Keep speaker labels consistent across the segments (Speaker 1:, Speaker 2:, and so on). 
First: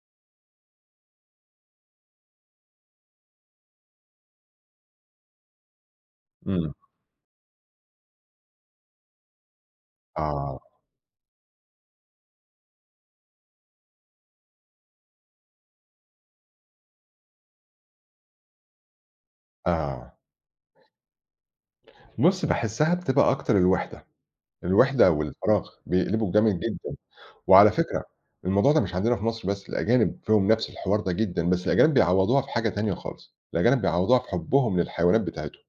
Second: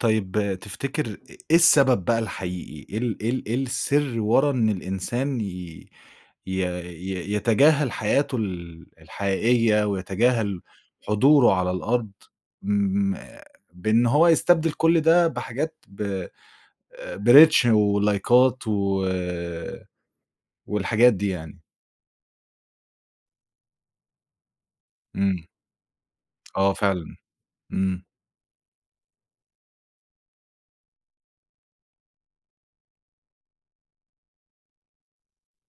Speaker 1: طيب تفتكر إ إيه السبب بقى الحقيقي؟ إيه ال إيه ال إيه السِر ورا إن الإنسان ي ي
Speaker 2: إمم.
Speaker 1: ي يتجاهل حياته ال الحقيقية
Speaker 2: آه.
Speaker 1: ويتجاهل حضوره على الأرض ما بإن هو يستبدل كل ده بحاجات ب آآ بreach ولايكات و
Speaker 2: آه.
Speaker 1: والحاجات دي يعني؟
Speaker 2: بُص، باحسّها بتبقى أكتر الوِحدة، الوِحدة أو
Speaker 1: إمم.
Speaker 2: الفراغ بيقلبوا جامد
Speaker 1: آه
Speaker 2: جدًا.
Speaker 1: فعلًا.
Speaker 2: وعلى
Speaker 1: إمم.
Speaker 2: فكرة الموضوع ده مش عندنا في مصر بس، الأجانب فيهم نَفْس الحوار ده جدًا، بس الأجانب بيعوّضوها في حاجة تانية خالص. الأجانب بيعوّضوها في حُبّهم للحيوانات بتاعتهم،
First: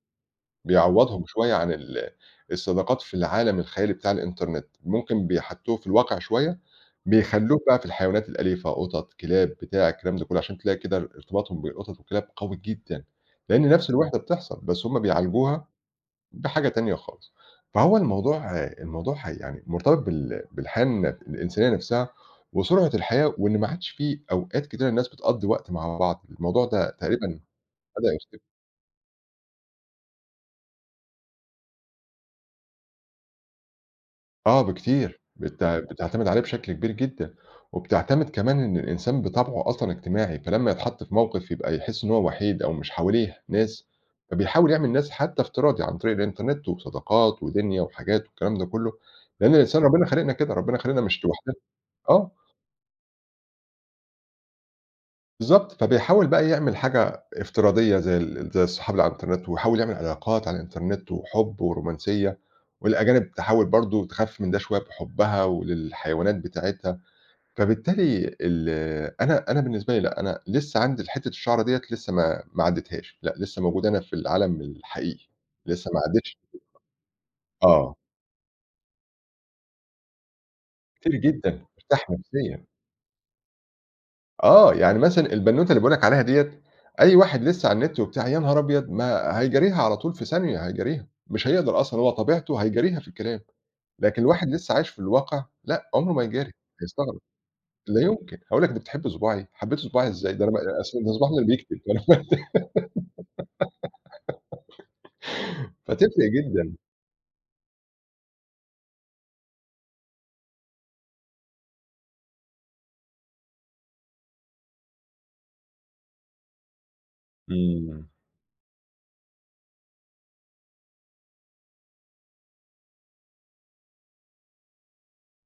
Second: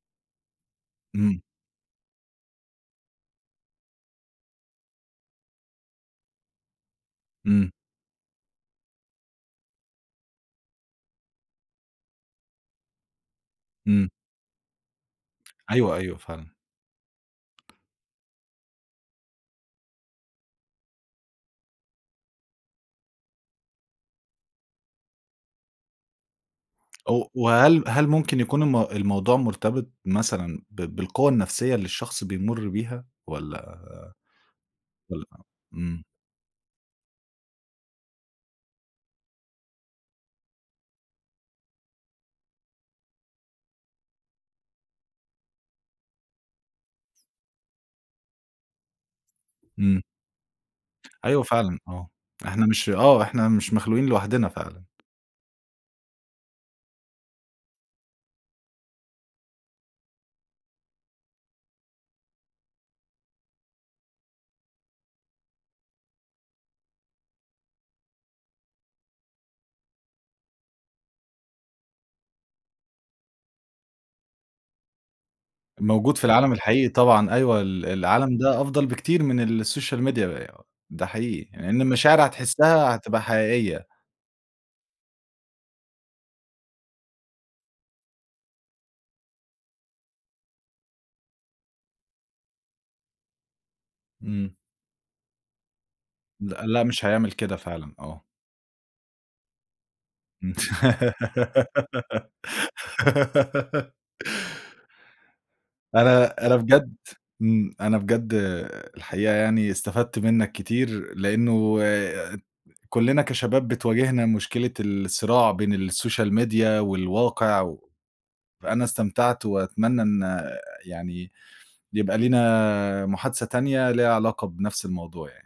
Speaker 2: بيعوّضهم
Speaker 1: إمم.
Speaker 2: شوية عن ال الصداقات في العالم الخيالي بتاع الإنترنت، ممكن بيحطّوه في الواقع شوية بيخلّوه
Speaker 1: إمم.
Speaker 2: بقى في الحيوانات الأليفة قُطَط، كلاب، بتاع الكلام ده كُلّه عشان تلاقي كده ار ارتباطهم بالقُطَط والكلاب قوي جدًا، لإن نَفْس
Speaker 1: إمم.
Speaker 2: الوِحدة بتحصل، بس هم بيعالجوها
Speaker 1: أيوه، أيوه فعلًا.
Speaker 2: بحاجة تانية خالص. فهو الموضوع الموضوع حَي يعني مرتبط بال بالحياة الن الإنسانية نَفْسها، وسرعة الحياة وإن ما عادش في أوقات كتيرة الناس بتقضّي وقت مع بعض، الموضوع ده
Speaker 1: أو
Speaker 2: تقريبًا
Speaker 1: وهل هل
Speaker 2: بدأ
Speaker 1: ممكن
Speaker 2: يختفي.
Speaker 1: يكون المو الموضوع مرتبط مثلًا ب بالقوة النَفْسية اللي الشخص بيمُر بيها؟ والّا
Speaker 2: آه، بكتير.
Speaker 1: والّا
Speaker 2: بتع
Speaker 1: إمم.
Speaker 2: بتعتمد عليه بشكل كبير جدًا وبتعتمد كمان إن الإنسان بطبعه أصلًا اجتماعي، فلمّا يتحَط في موقِف يبقى يحِس إن هو وحيد أو مش حواليه ناس، فبيحاول يعمل ناس حتّى افتراضي عن طريق الإنترنت وصداقات ودِنيا وحاجات والكلام ده كُلّه، لإن الإنسان
Speaker 1: إمم.
Speaker 2: ربِّنا خالقنا كده، ربِّنا خالقنا مش
Speaker 1: أيوه
Speaker 2: لوحدنا.
Speaker 1: فعلًا، آه.
Speaker 2: آه.
Speaker 1: إحنا مش آه. إحنا مش مخلوقين لوحدنا فعلًا.
Speaker 2: بالضبط. فبيحاول بقى يعمل حاجة افتراضية زي ال زي الصحاب اللي على الإنترنت ويحاول يعمل علاقات على الإنترنت وحُب ورومانسية والأجانب تحاول برضه تخفِّف من ده شوية بحُبّها و للحيوانات بتاعتها، فبالتالي ال أنا أنا بالنسبة لي لأ، أنا لسّه عندي الحتّة الشَعرة ديّة لسّه ما ما عدّتهاش لأ، لسّه موجود أنا في العالم الحقيقي، لسّه ما
Speaker 1: موجود في
Speaker 2: عدّتش
Speaker 1: العالم الحقيقي طبعًا،
Speaker 2: [unintelligible]
Speaker 1: أيوه، ال
Speaker 2: آه.
Speaker 1: العالم ده أفضل بكتير من الsocial media ده
Speaker 2: كتير
Speaker 1: حقيقي،
Speaker 2: جدًا،
Speaker 1: يعني إن
Speaker 2: مرتاحة
Speaker 1: المشاعر
Speaker 2: نَفْسيًا.
Speaker 1: هتحسّها هتبقى حقيقية.
Speaker 2: آه. يعني مثلًا البنّوتة اللي باقول لك عليها ديّة أي واحد لسّه على النِت وبتاع يا نهار أبيض! ما هيجاريها على طول في ثانية هيجاريها، مش هيقدر أصلًا هو طبيعته هيجاريها في الكلام. لكن واحد
Speaker 1: إمم.
Speaker 2: لسّه عايش في الواقع لأ، عُمره ما يجاري
Speaker 1: لأ، لأ مش
Speaker 2: هيستغرب،
Speaker 1: هيعمل كده فعلًا،
Speaker 2: لا
Speaker 1: آه.
Speaker 2: يُمكن، هيقول لك دي بتحب صُباعي، حبيتِ صُباعي إزاي؟ ده أنا
Speaker 1: إمم.
Speaker 2: ما آآ أصل ده صُباعي اللي بيكتب [unintelligible] فتفرِق
Speaker 1: أنا أنا
Speaker 2: جدًا.
Speaker 1: بجد إمم. أنا بجد الحقيقة يعني استفدت منّك كتير لإنّه ات كُلّنا كشباب بتواجهنا مشكلة الصراع بين الsocial media والواقع و
Speaker 2: إمم.
Speaker 1: فأنا استمتعت وأتمنّى إن يعني يبقى لينا محادثة تانية ليها علاقة بنَفْس الموضوع يعني.